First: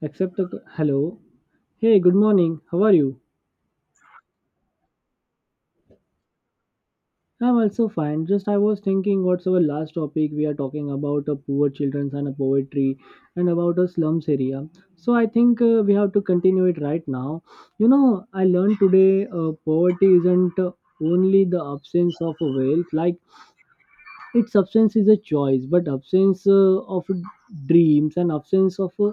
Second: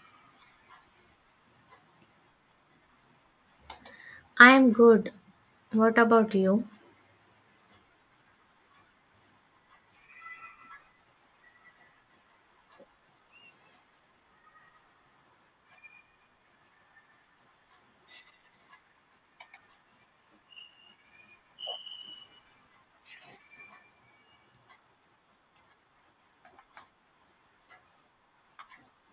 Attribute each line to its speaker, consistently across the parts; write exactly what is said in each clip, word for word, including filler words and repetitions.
Speaker 1: Except the hello. Hey, good morning. How are you?
Speaker 2: I am good. What about you?
Speaker 1: I'm also fine. Just I was thinking what's our last topic we are talking about a poor children's and a poetry and about a slums area. So I think uh, we have to continue it right now. You know, I learned today uh, poverty isn't uh, only the absence of a wealth like its absence is a choice, but absence uh, of dreams and absence of uh,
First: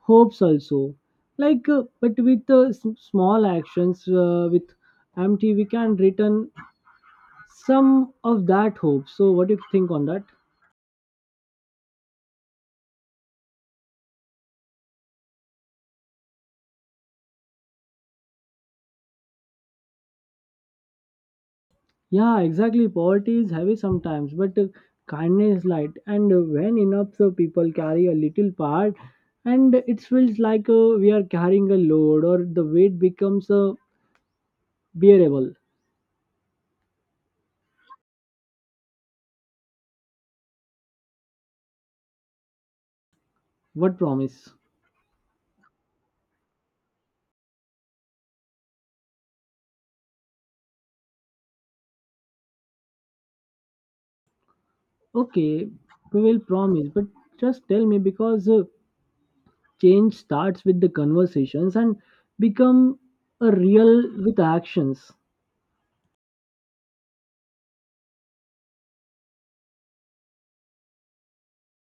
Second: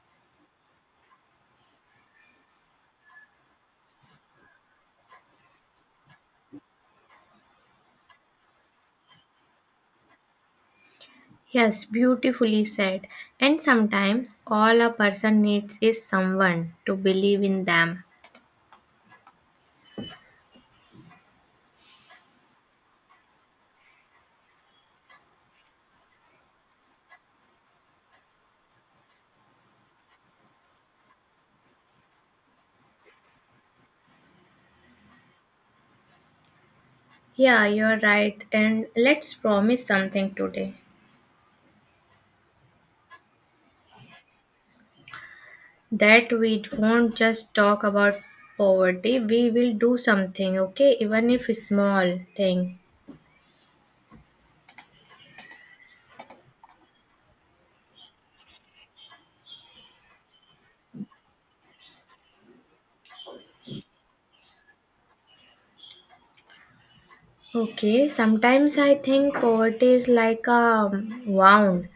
Speaker 1: hopes also. Like, uh, but with uh, s- small actions, uh, with empty, we can return some of that hope. So, what do you think on that?
Speaker 2: Yes, beautifully said. And sometimes all a person needs is someone to believe in them.
Speaker 1: Yeah, exactly. Poverty is heavy sometimes, but uh, kindness is light. And uh, when enough so people carry a little part, and it feels like uh, we are carrying a load, or the weight becomes uh, bearable.
Speaker 2: Yeah, you're right. And let's promise something today
Speaker 1: What promise?
Speaker 2: that we won't just talk about poverty, we will do something, okay? Even if it's small thing.
Speaker 1: Okay, we will promise, but just tell me because uh, change starts with the conversations and become a real with actions.
Speaker 2: Okay, sometimes I think poverty is like a wound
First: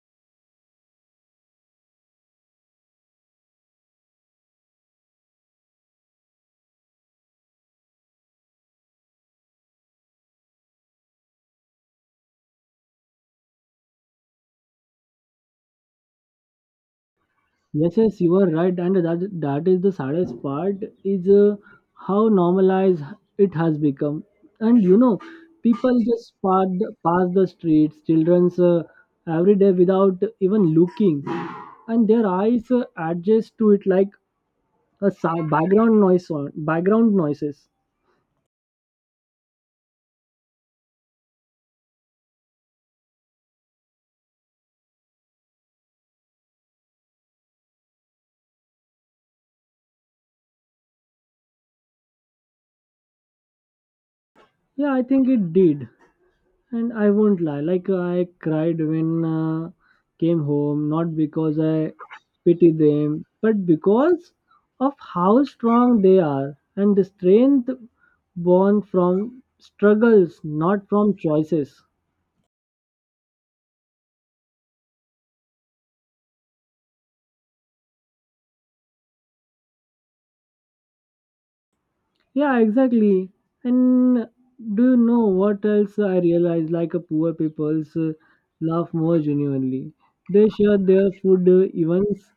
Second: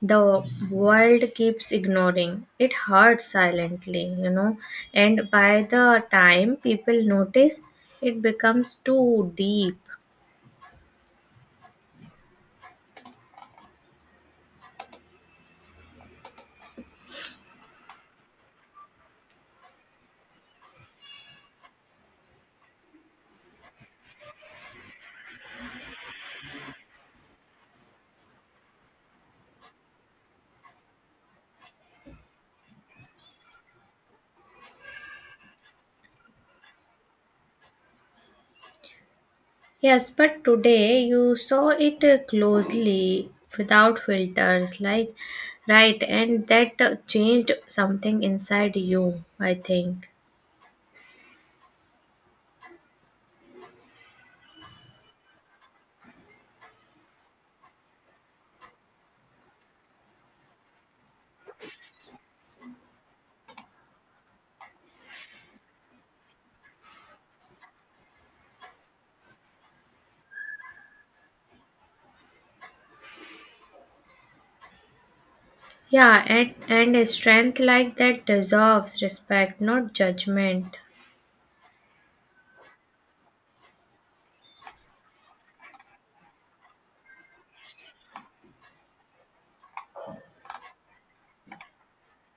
Speaker 2: the world keeps ignoring. It hurts silently, you know and by the time people notice, it becomes too deep.
Speaker 1: Yes, yes, you are right, and that that is the saddest part is uh, how normalized it has become. And you know, people just pass the, pass the streets, childrens uh, every day without even looking, and their eyes uh, adjust to it like a sou- background noise on background noises.
Speaker 2: Yes, but today you saw it uh, closely, without filters, like, right? And that uh, changed something inside you, I think.
Speaker 1: Yeah, I think it did. And I won't lie, like I cried when uh, came home, not because I pity them, but because of how strong they are and the strength born from struggles, not from choices.
Speaker 2: Yeah, and and a strength like that deserves respect, not judgment.
Speaker 1: Yeah, exactly. And do you know what else I realized? Like a poor people's uh, laugh more genuinely. They share their food uh, events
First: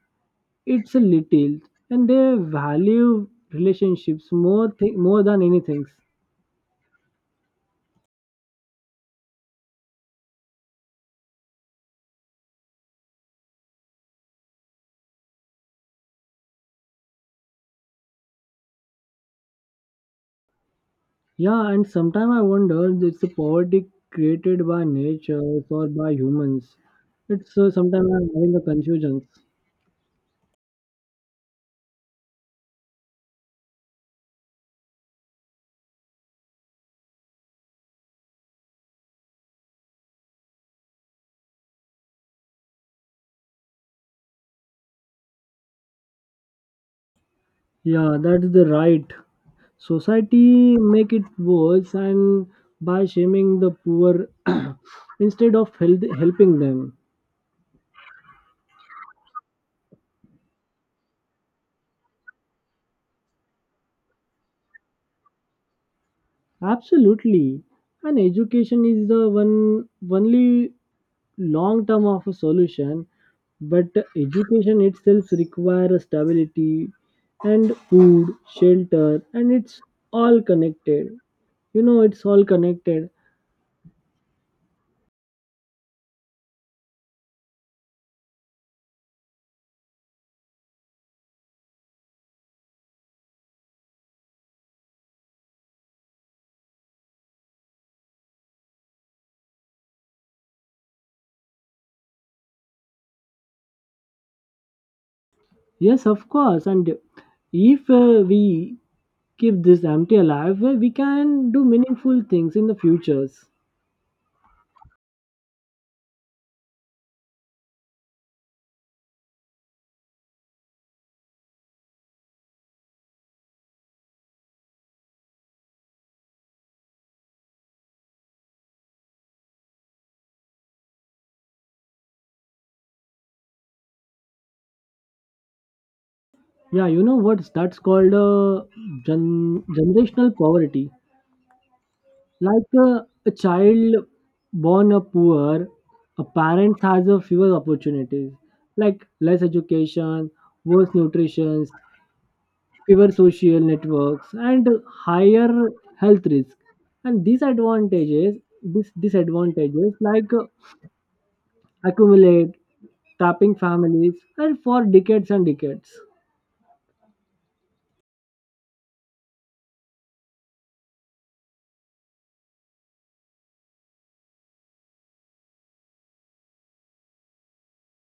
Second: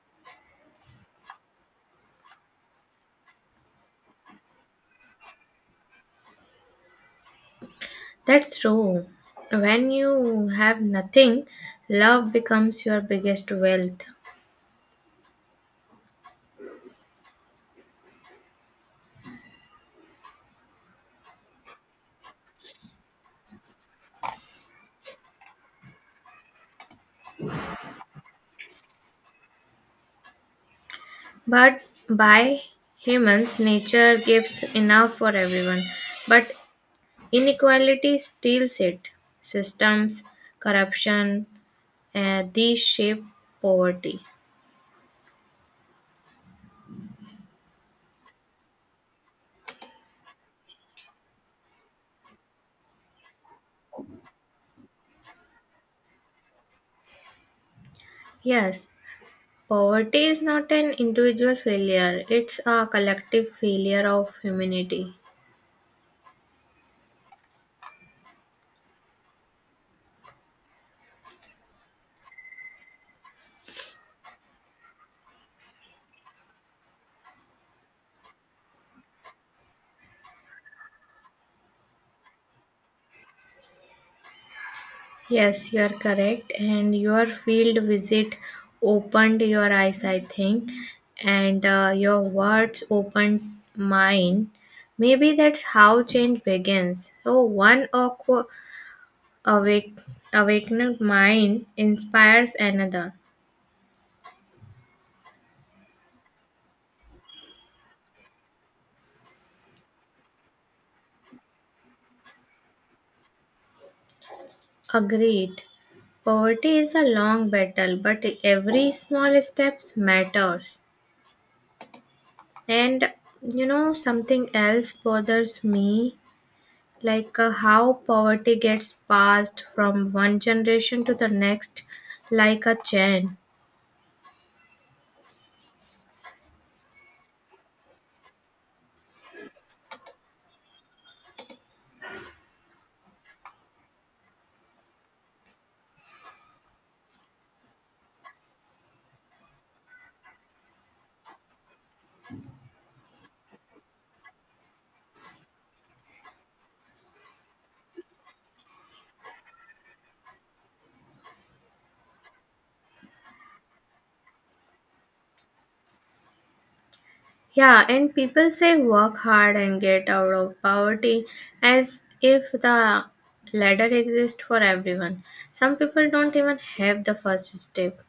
Speaker 1: it's a little, and they value relationships more th- more than anything.
Speaker 2: That's true. When you have nothing, love becomes your biggest wealth.
Speaker 1: Yeah, and sometimes I wonder if it's a poverty created by nature or by humans. It's uh, sometimes I'm having a confusion.
Speaker 2: But by humans. Nature gives enough for everyone, but inequality steals it. Systems, corruption, uh, these shape poverty.
Speaker 1: Yeah, that is the right. Society make it worse and by shaming the poor instead of help- helping them.
Speaker 2: Yes, poverty is not an individual failure, it's a collective failure of humanity.
Speaker 1: Absolutely. And education is the one only long term of a solution, but education itself requires stability and food, shelter, and it's all connected. You know, it's all connected.
Speaker 2: Yes, you are correct. And your field visit opened your eyes, I think, and uh, your words opened mine. Maybe that's how change begins. So, one aqua- awake, awakened mind inspires another.
Speaker 1: Yes, of course. And if uh, we keep this empty alive, uh, we can do meaningful things in the futures.
Speaker 2: Agreed. Poverty is a long battle, but every small steps matters. And you know, something else bothers me, like uh, how poverty gets passed from one generation to the next, like a chain.
Speaker 1: Yeah, you know what's that's called uh, gen- generational poverty. Like a, a child born a poor, a parent has a fewer opportunities, like less education, worse nutrition, fewer social networks, and higher health risk. And these advantages, these disadvantages, like uh, accumulate, tapping families, and for decades and decades.
Speaker 2: Yeah, and people say work hard and get out of poverty, as if the ladder exists for everyone. Some people don't even have the first step.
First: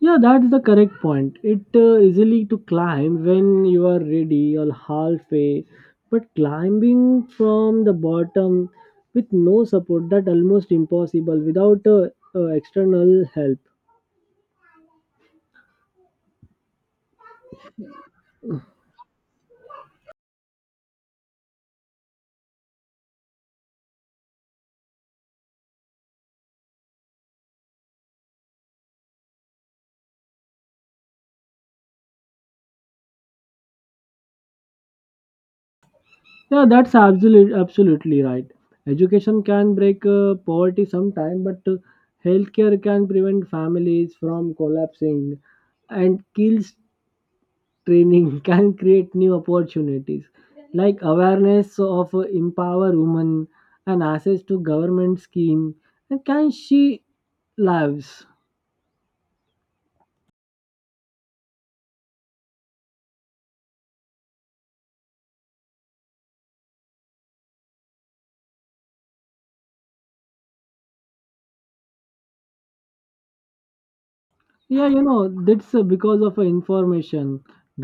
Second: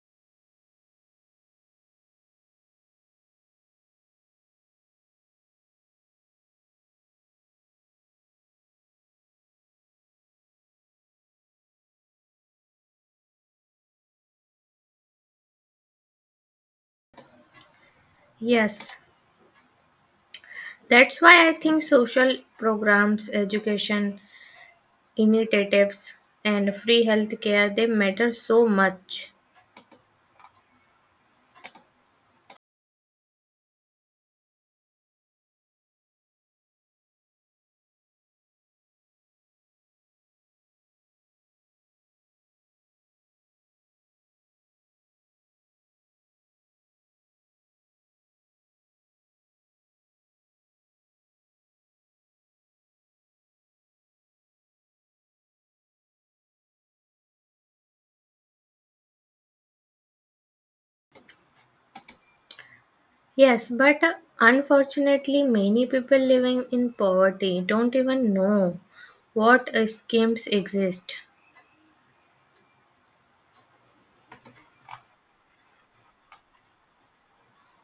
Speaker 1: Yeah, that's the correct point. It uh, easily to climb when you are ready or halfway, but climbing from the bottom with no support that almost impossible without uh, uh, external help.
Speaker 2: Yes, that's why I think social programs, education initiatives, and free healthcare, they matter so much.
Speaker 1: Yeah, that's absolutely absolutely right. Education can break uh, poverty sometime, but uh, healthcare can prevent families from collapsing and kills training can create new opportunities like awareness of uh, empower women and access to government scheme and can she lives.
Speaker 2: Yes, but uh, unfortunately, many people living in poverty don't even know what uh, schemes exist.
Speaker 1: Yeah, you know, that's uh, because of uh, information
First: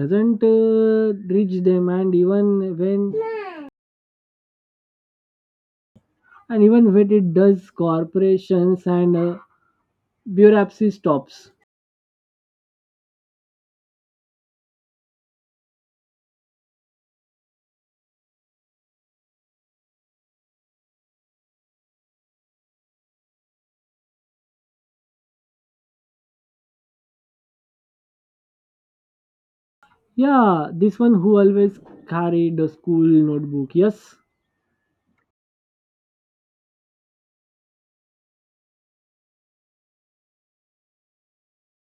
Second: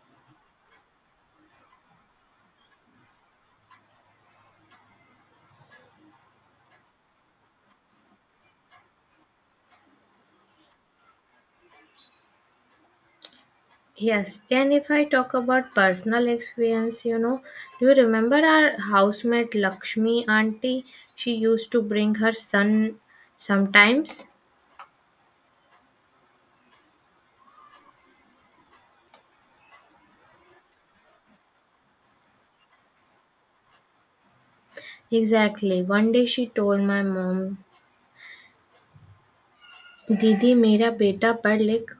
Speaker 1: doesn't uh, reach them and even when and even when it does corporations and uh, bureaucracy stops.
Speaker 2: Yes, and if I talk about personal experience, you know, do you remember our housemate Lakshmi auntie? She used to bring her son sometimes.
Speaker 1: Yeah, this one who always carried a school notebook, yes.
Speaker 2: Exactly. One day she told my mom, Didi, मेरा बेटा पढ़ लिख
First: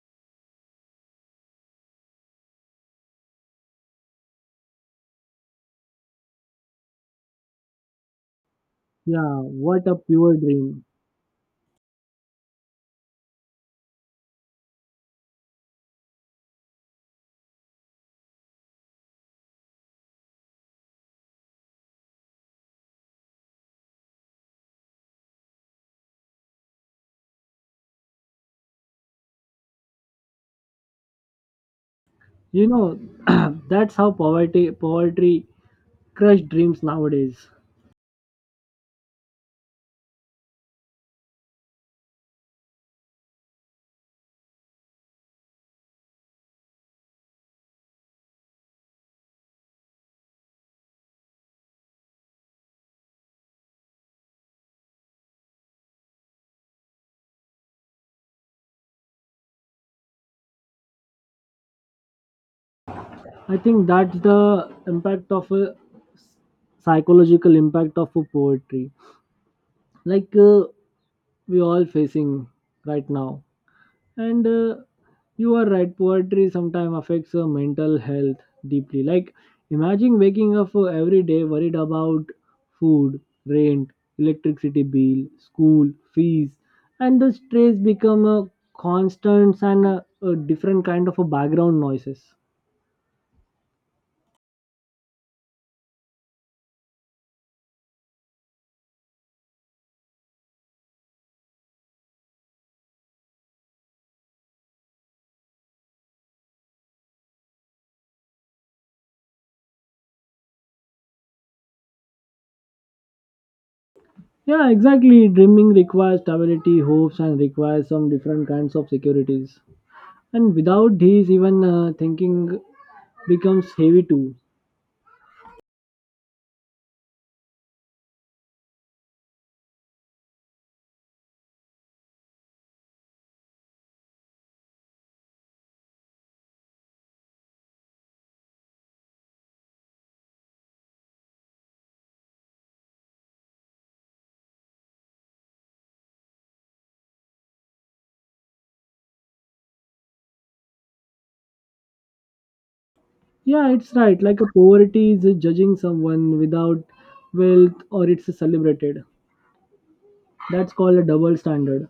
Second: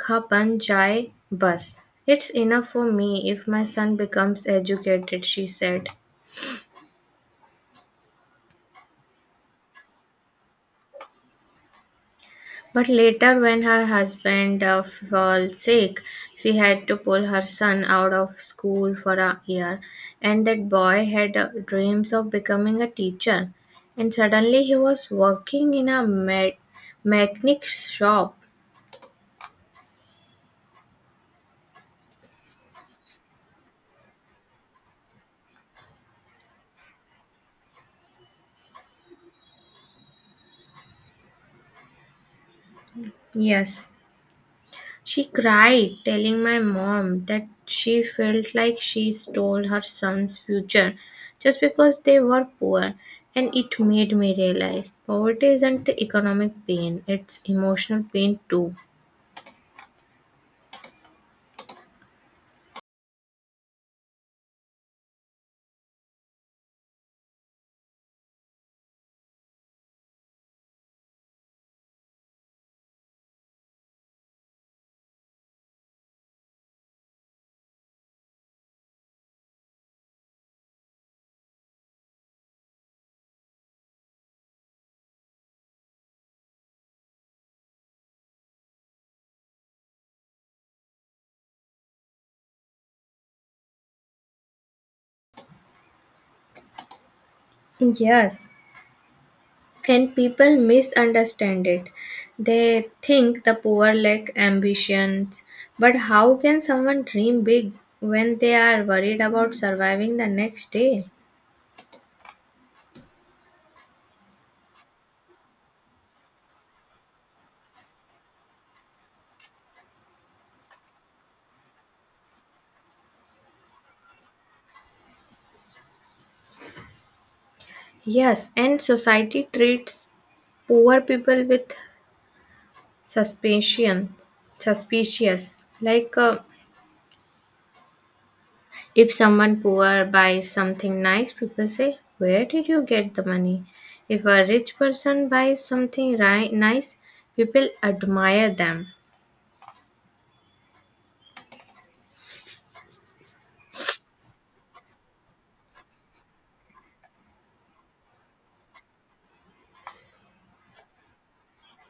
Speaker 2: खा बन जाए बस. It's enough for me if my son becomes educated, she said.
Speaker 1: Yeah, what a pure dream.
Speaker 2: But later, when her husband uh, fell sick, she had to pull her son out of school for a year. And that boy had uh, dreams of becoming a teacher. And suddenly, he was working in a me- mechanic shop.
Speaker 1: You know, that's how poverty poverty crush dreams nowadays.
Speaker 2: Yes. She cried, telling my mom that she felt like she stole her son's future just because they were poor. And it made me realize poverty isn't economic pain, it's emotional pain too.
Speaker 1: I think that's the impact of a psychological impact of a poetry, like uh, we all facing right now. And uh, you are right, poetry sometimes affects uh, mental health deeply, like imagine waking up uh, every day worried about food, rent, electricity bill, school fees, and the stress become a constant and a, a different kind of a background noises.
Speaker 2: Yes, and people misunderstand it. They think the poor lack ambitions. But how can someone dream big when they are worried about surviving the next day?
Speaker 1: Yeah, exactly, dreaming requires stability, hopes, and requires some different kinds of securities, and without these even uh, thinking becomes heavy too.
Speaker 2: Yes, and society treats poor people with suspicion, suspicious, like uh, if someone poor buys something nice, people say where did you get the money? If a rich person buys something ri- nice, people admire them.
Speaker 1: Yeah, it's right. Like a poverty is judging someone without wealth or it's celebrated. That's called a double standard.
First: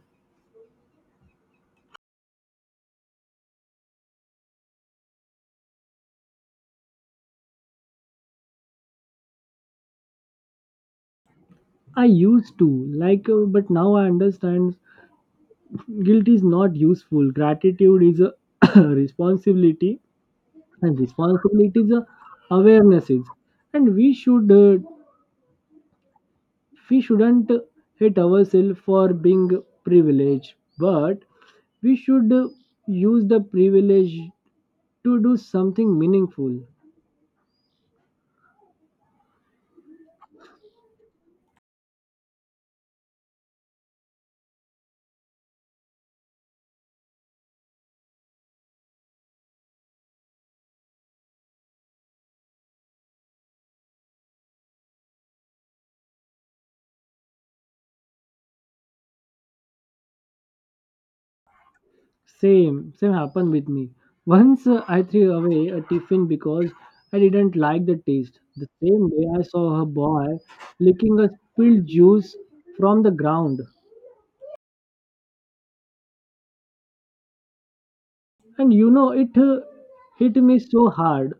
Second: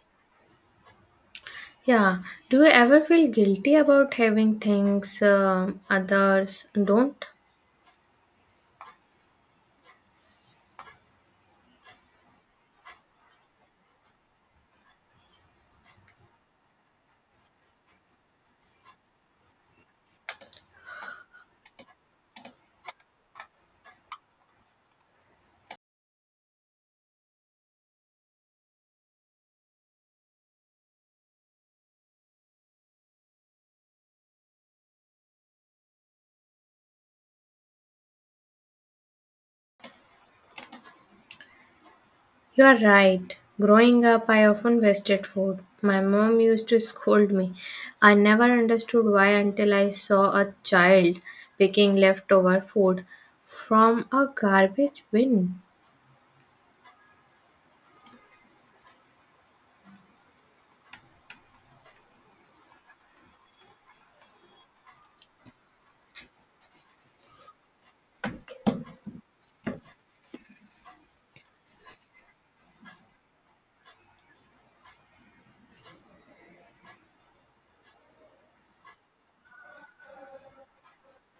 Speaker 2: Yeah, do you ever feel guilty about having things um others don't?
Speaker 1: I used to like, uh, but now I understand guilt is not useful. Gratitude is a responsibility, and responsibility is a awareness is, and we should uh, we shouldn't hate ourselves for being privileged, but we should uh, use the privilege to do something meaningful.
Speaker 2: You are right. Growing up, I often wasted food. My mom used to scold me. I never understood why until I saw a child picking leftover food from a garbage bin.
Speaker 1: Same, same happened with me. Once uh, I threw away a tiffin because I didn't like the taste. The same day I saw a boy licking a spilled juice from the ground. And you know, it uh, hit me so hard.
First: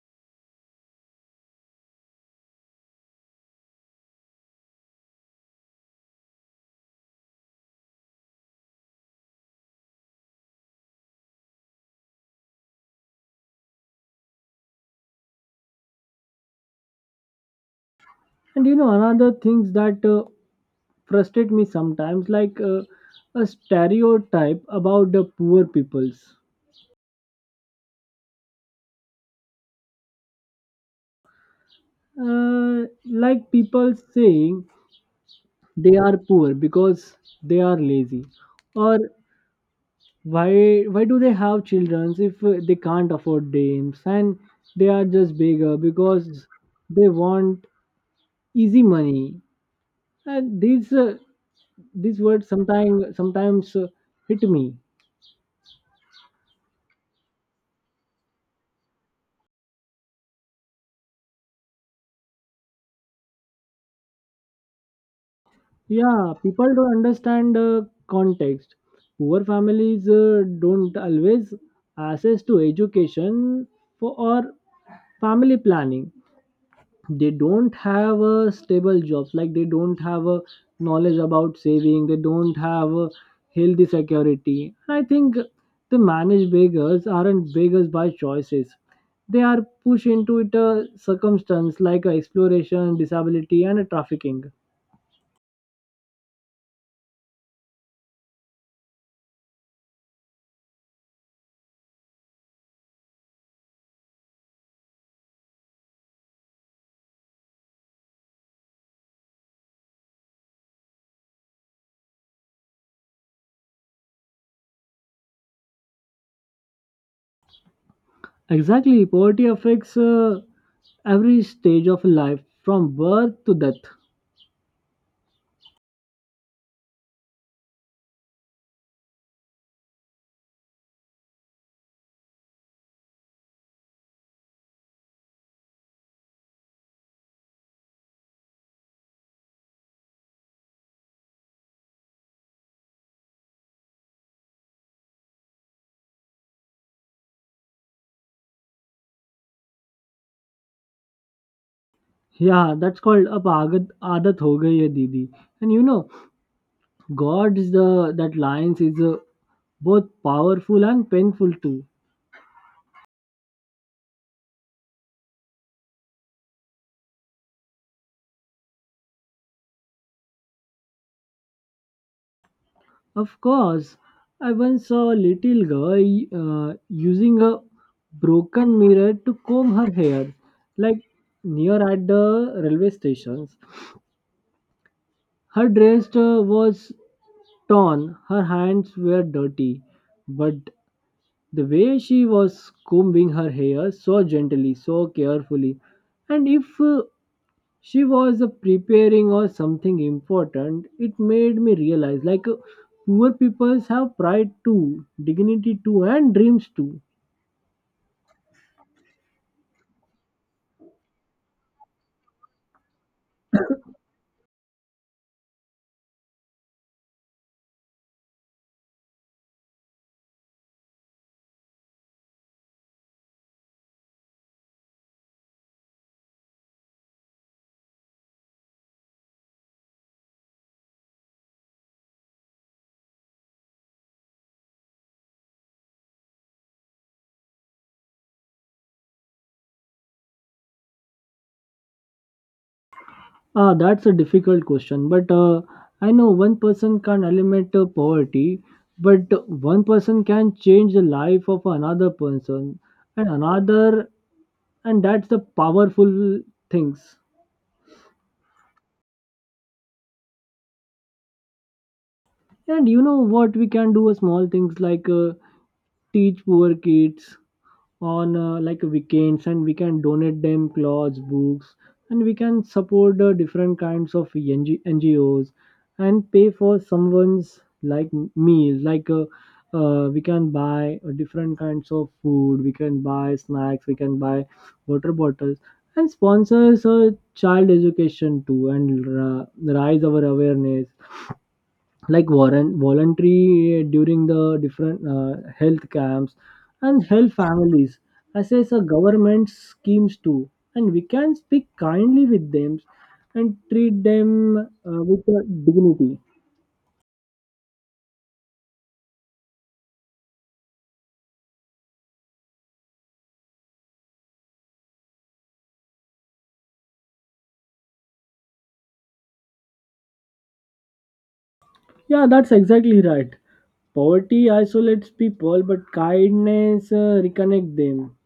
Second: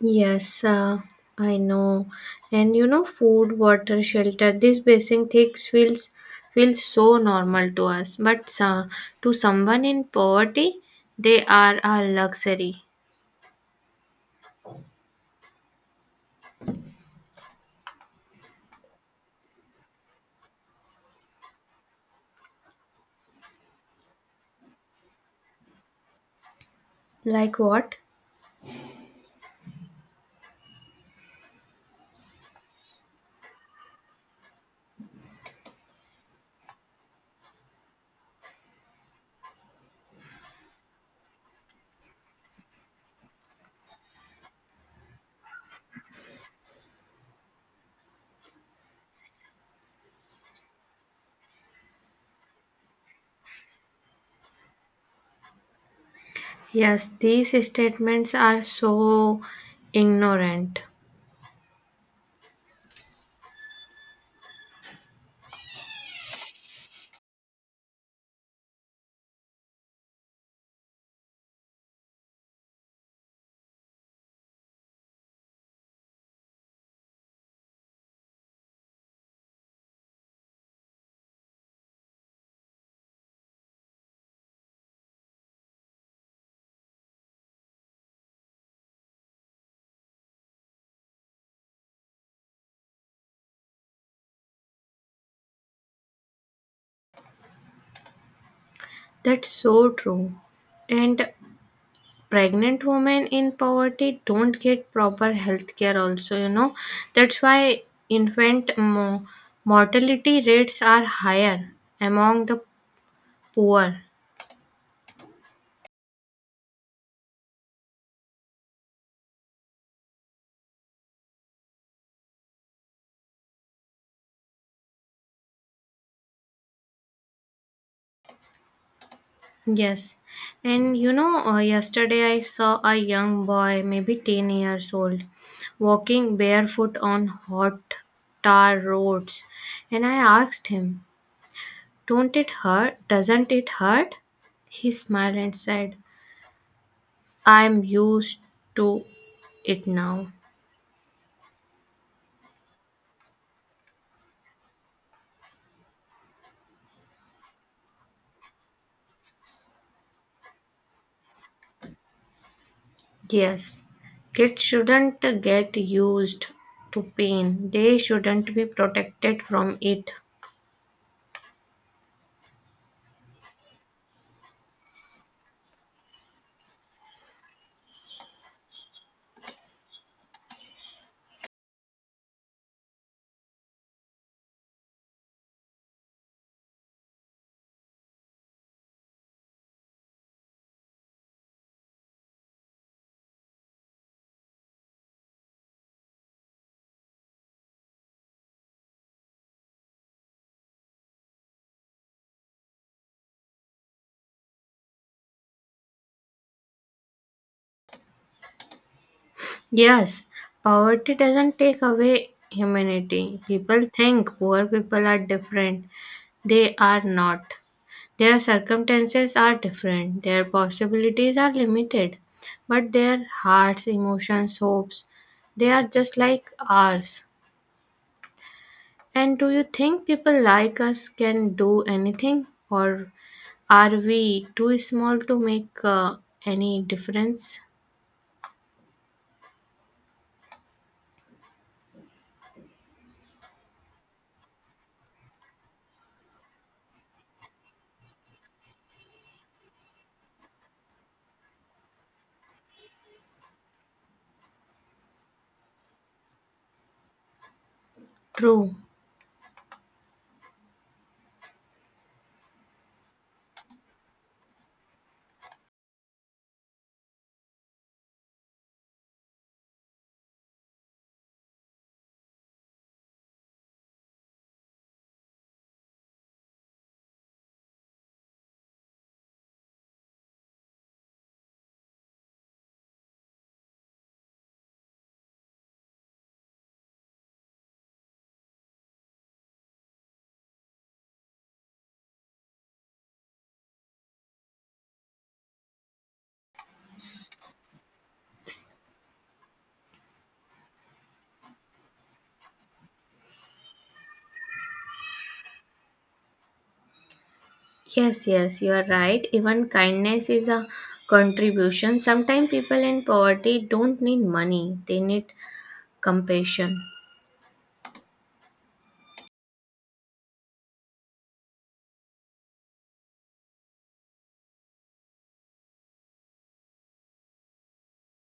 Speaker 2: Yes, uh, I know. And you know, food, water, shelter, these basic things feels feels so normal to us, but uh, to someone in poverty, they are a luxury.
Speaker 1: And you know, another things that uh, frustrate me sometimes, like uh, a stereotype about the poor peoples.
Speaker 2: Like what?
Speaker 1: Uh, like people saying they are poor because they are lazy or why why do they have children if uh, they can't afford names, and they are just bigger because they want easy money, and these uh, these words sometimes sometimes uh, hit me.
Speaker 2: Yes, these statements are so ignorant.
Speaker 1: Yeah, people don't understand uh, context. Poor families uh, don't always access to education for or family planning, they don't have a stable jobs, like they don't have a knowledge about saving, they don't have a healthy security, and I think the managed beggars aren't beggars by choices, they are pushed into it a circumstance like a exploration, disability, and a trafficking.
Speaker 2: That's so true. And pregnant women in poverty don't get proper health care, also, you know. That's why infant mo- mortality rates are higher among the poor.
Speaker 1: Exactly, poverty affects uh, every stage of life from birth to death.
Speaker 2: Yes. And you know, uh, yesterday I saw a young boy, maybe ten years old, walking barefoot on hot tar roads. And I asked him, Don't it hurt? Doesn't it hurt? He smiled and said, I'm used to it now.
Speaker 1: Yeah, that's called ab aadat, aadat ho gayi hai didi. And you know, god's the that lines is a both powerful and painful too.
Speaker 2: Yes, kids shouldn't get used to pain. They shouldn't be protected from it.
Speaker 1: Of course, I once saw a little girl uh, using a broken mirror to comb her hair, like near at the railway stations. Her dress uh, was torn, her hands were dirty, but the way she was combing her hair so gently, so carefully, and if uh, she was uh, preparing or something important, it made me realize, like uh, poor people have pride too, dignity too, and dreams too.
Speaker 2: Yes, poverty doesn't take away humanity. People think poor people are different. They are not. Their circumstances are different, their possibilities are limited, but their hearts, emotions, hopes, they are just like ours. And do you think people like us can do anything, or are we too small to make uh, any difference?
Speaker 1: Ah, that's a difficult question, but uh, I know one person can eliminate uh, poverty, but one person can change the life of another person, and another, and that's the powerful things.
Speaker 2: True.
Speaker 1: And you know what we can do, uh, small things, like uh, teach poor kids on uh, like weekends, and we can donate them clothes, books, and we can support uh, different kinds of NG- ngos, and pay for someone's, like meal, like uh, uh, we can buy uh, different kinds of food, we can buy snacks, we can buy water bottles, and sponsors uh, child education too, and ra- raise our awareness, like warren voluntary uh, during the different uh, health camps, and help families assess a government schemes too, and we can speak kindly with them and treat them uh, with uh, dignity.
Speaker 2: Yes, yes, you are right. Even kindness is a contribution. Sometimes people in poverty don't need money, they need compassion.
Speaker 1: Yeah, that's exactly right, poverty isolates people but kindness uh, reconnect them.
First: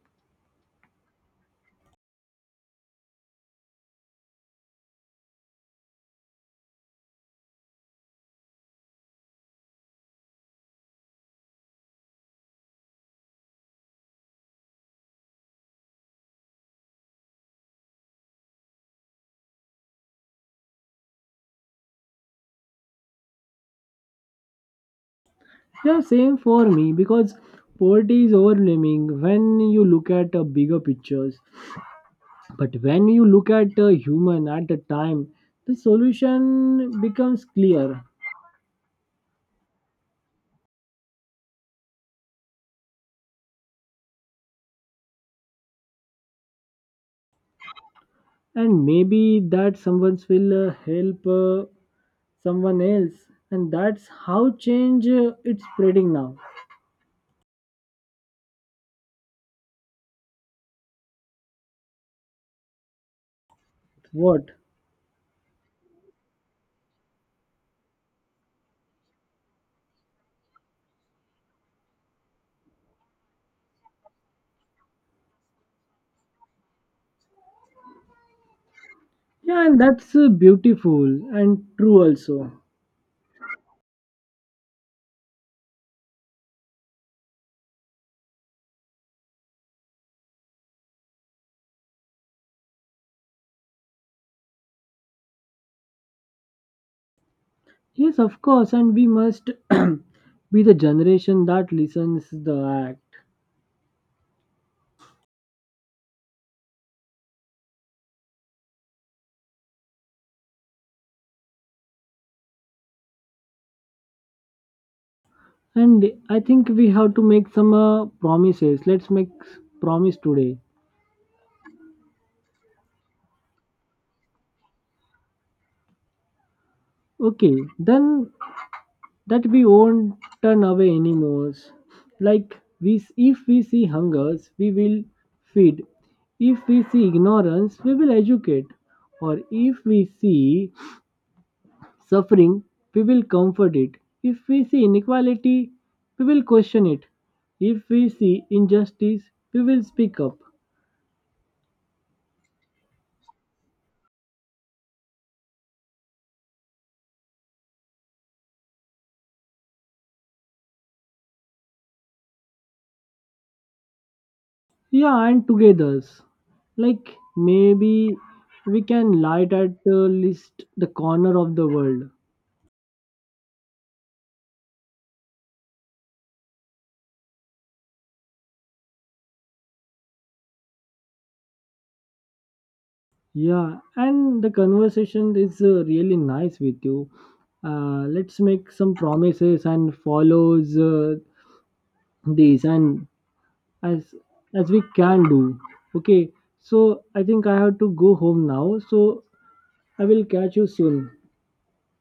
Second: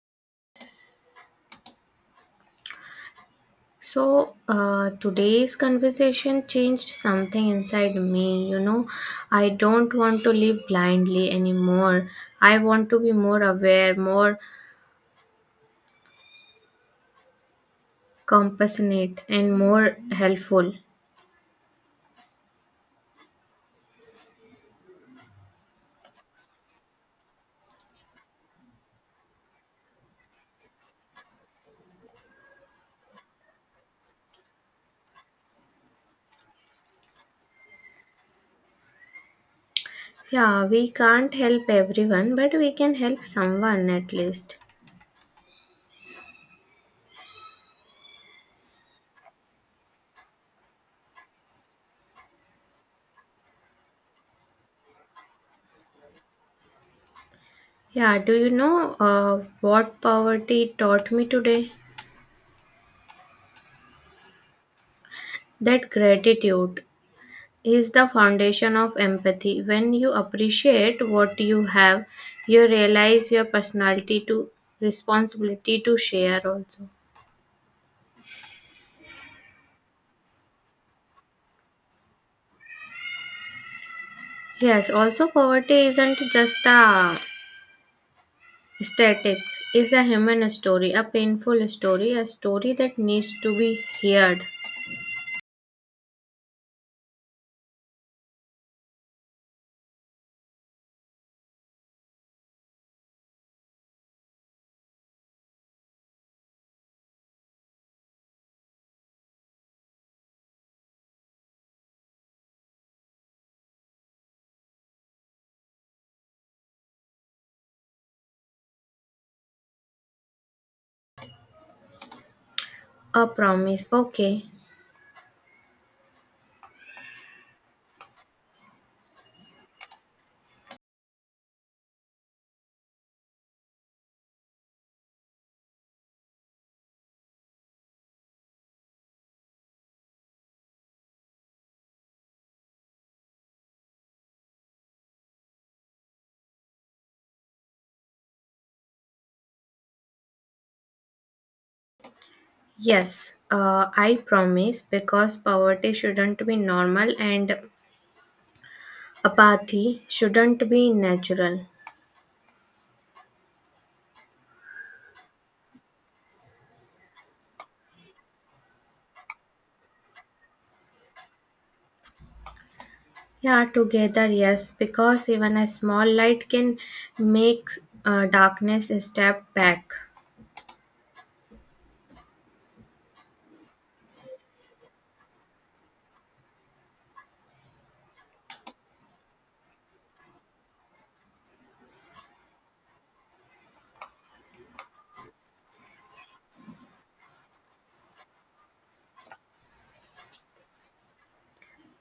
Speaker 2: So, uh, today's conversation changed something inside me. You know, I don't want to live blindly anymore. I want to be more aware, more compassionate, and more helpful.
Speaker 1: Yeah, same for me, because poverty is overwhelming when you look at a bigger pictures. But when you look at the human at the time, the solution becomes clear,
Speaker 2: Yeah, we can't help everyone, but we can help someone at least.
Speaker 1: and maybe that someone will uh, help uh, someone else, and that's how change uh, it's spreading now.
Speaker 2: Yeah, do you know uh, what poverty taught me today?
Speaker 1: What?
Speaker 2: That gratitude is the foundation of empathy. When you appreciate what you have, you realize your personality to responsibility to share also.
Speaker 1: Yeah, and that's uh, beautiful and true also.
Speaker 2: Yes, also poverty isn't just a statics, it's a human story, a painful story, a story that needs to be heard.
Speaker 1: Yes, of course, and we must be the generation that listens the act. And I think we have to make some uh, promises. Let's make promise today.
Speaker 2: A promise. Okay.
Speaker 1: Okay, then that we won't turn away anymore. Like we, if we see hungers, we will feed. If we see ignorance, we will educate. Or if we see suffering, we will comfort it. If we see inequality, we will question it. If we see injustice, we will speak up.
Speaker 2: Yes, uh, I promise because poverty shouldn't be normal and apathy shouldn't be natural.
Speaker 1: Yeah, and together. Like maybe we can light at uh, least the corner of the world.
Speaker 2: Yeah, together, yes, because even a small light can make uh, darkness a step back.
Speaker 1: Yeah, and the conversation is uh, really nice with you. Uh, let's make some promises and follows uh, these and as as we can do. Okay, so I think I have to go home now. So I will catch you soon.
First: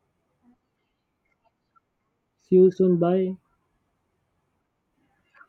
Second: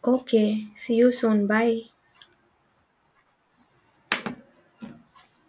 Speaker 2: Okay, see you soon. Bye.
Speaker 1: See you soon. Bye.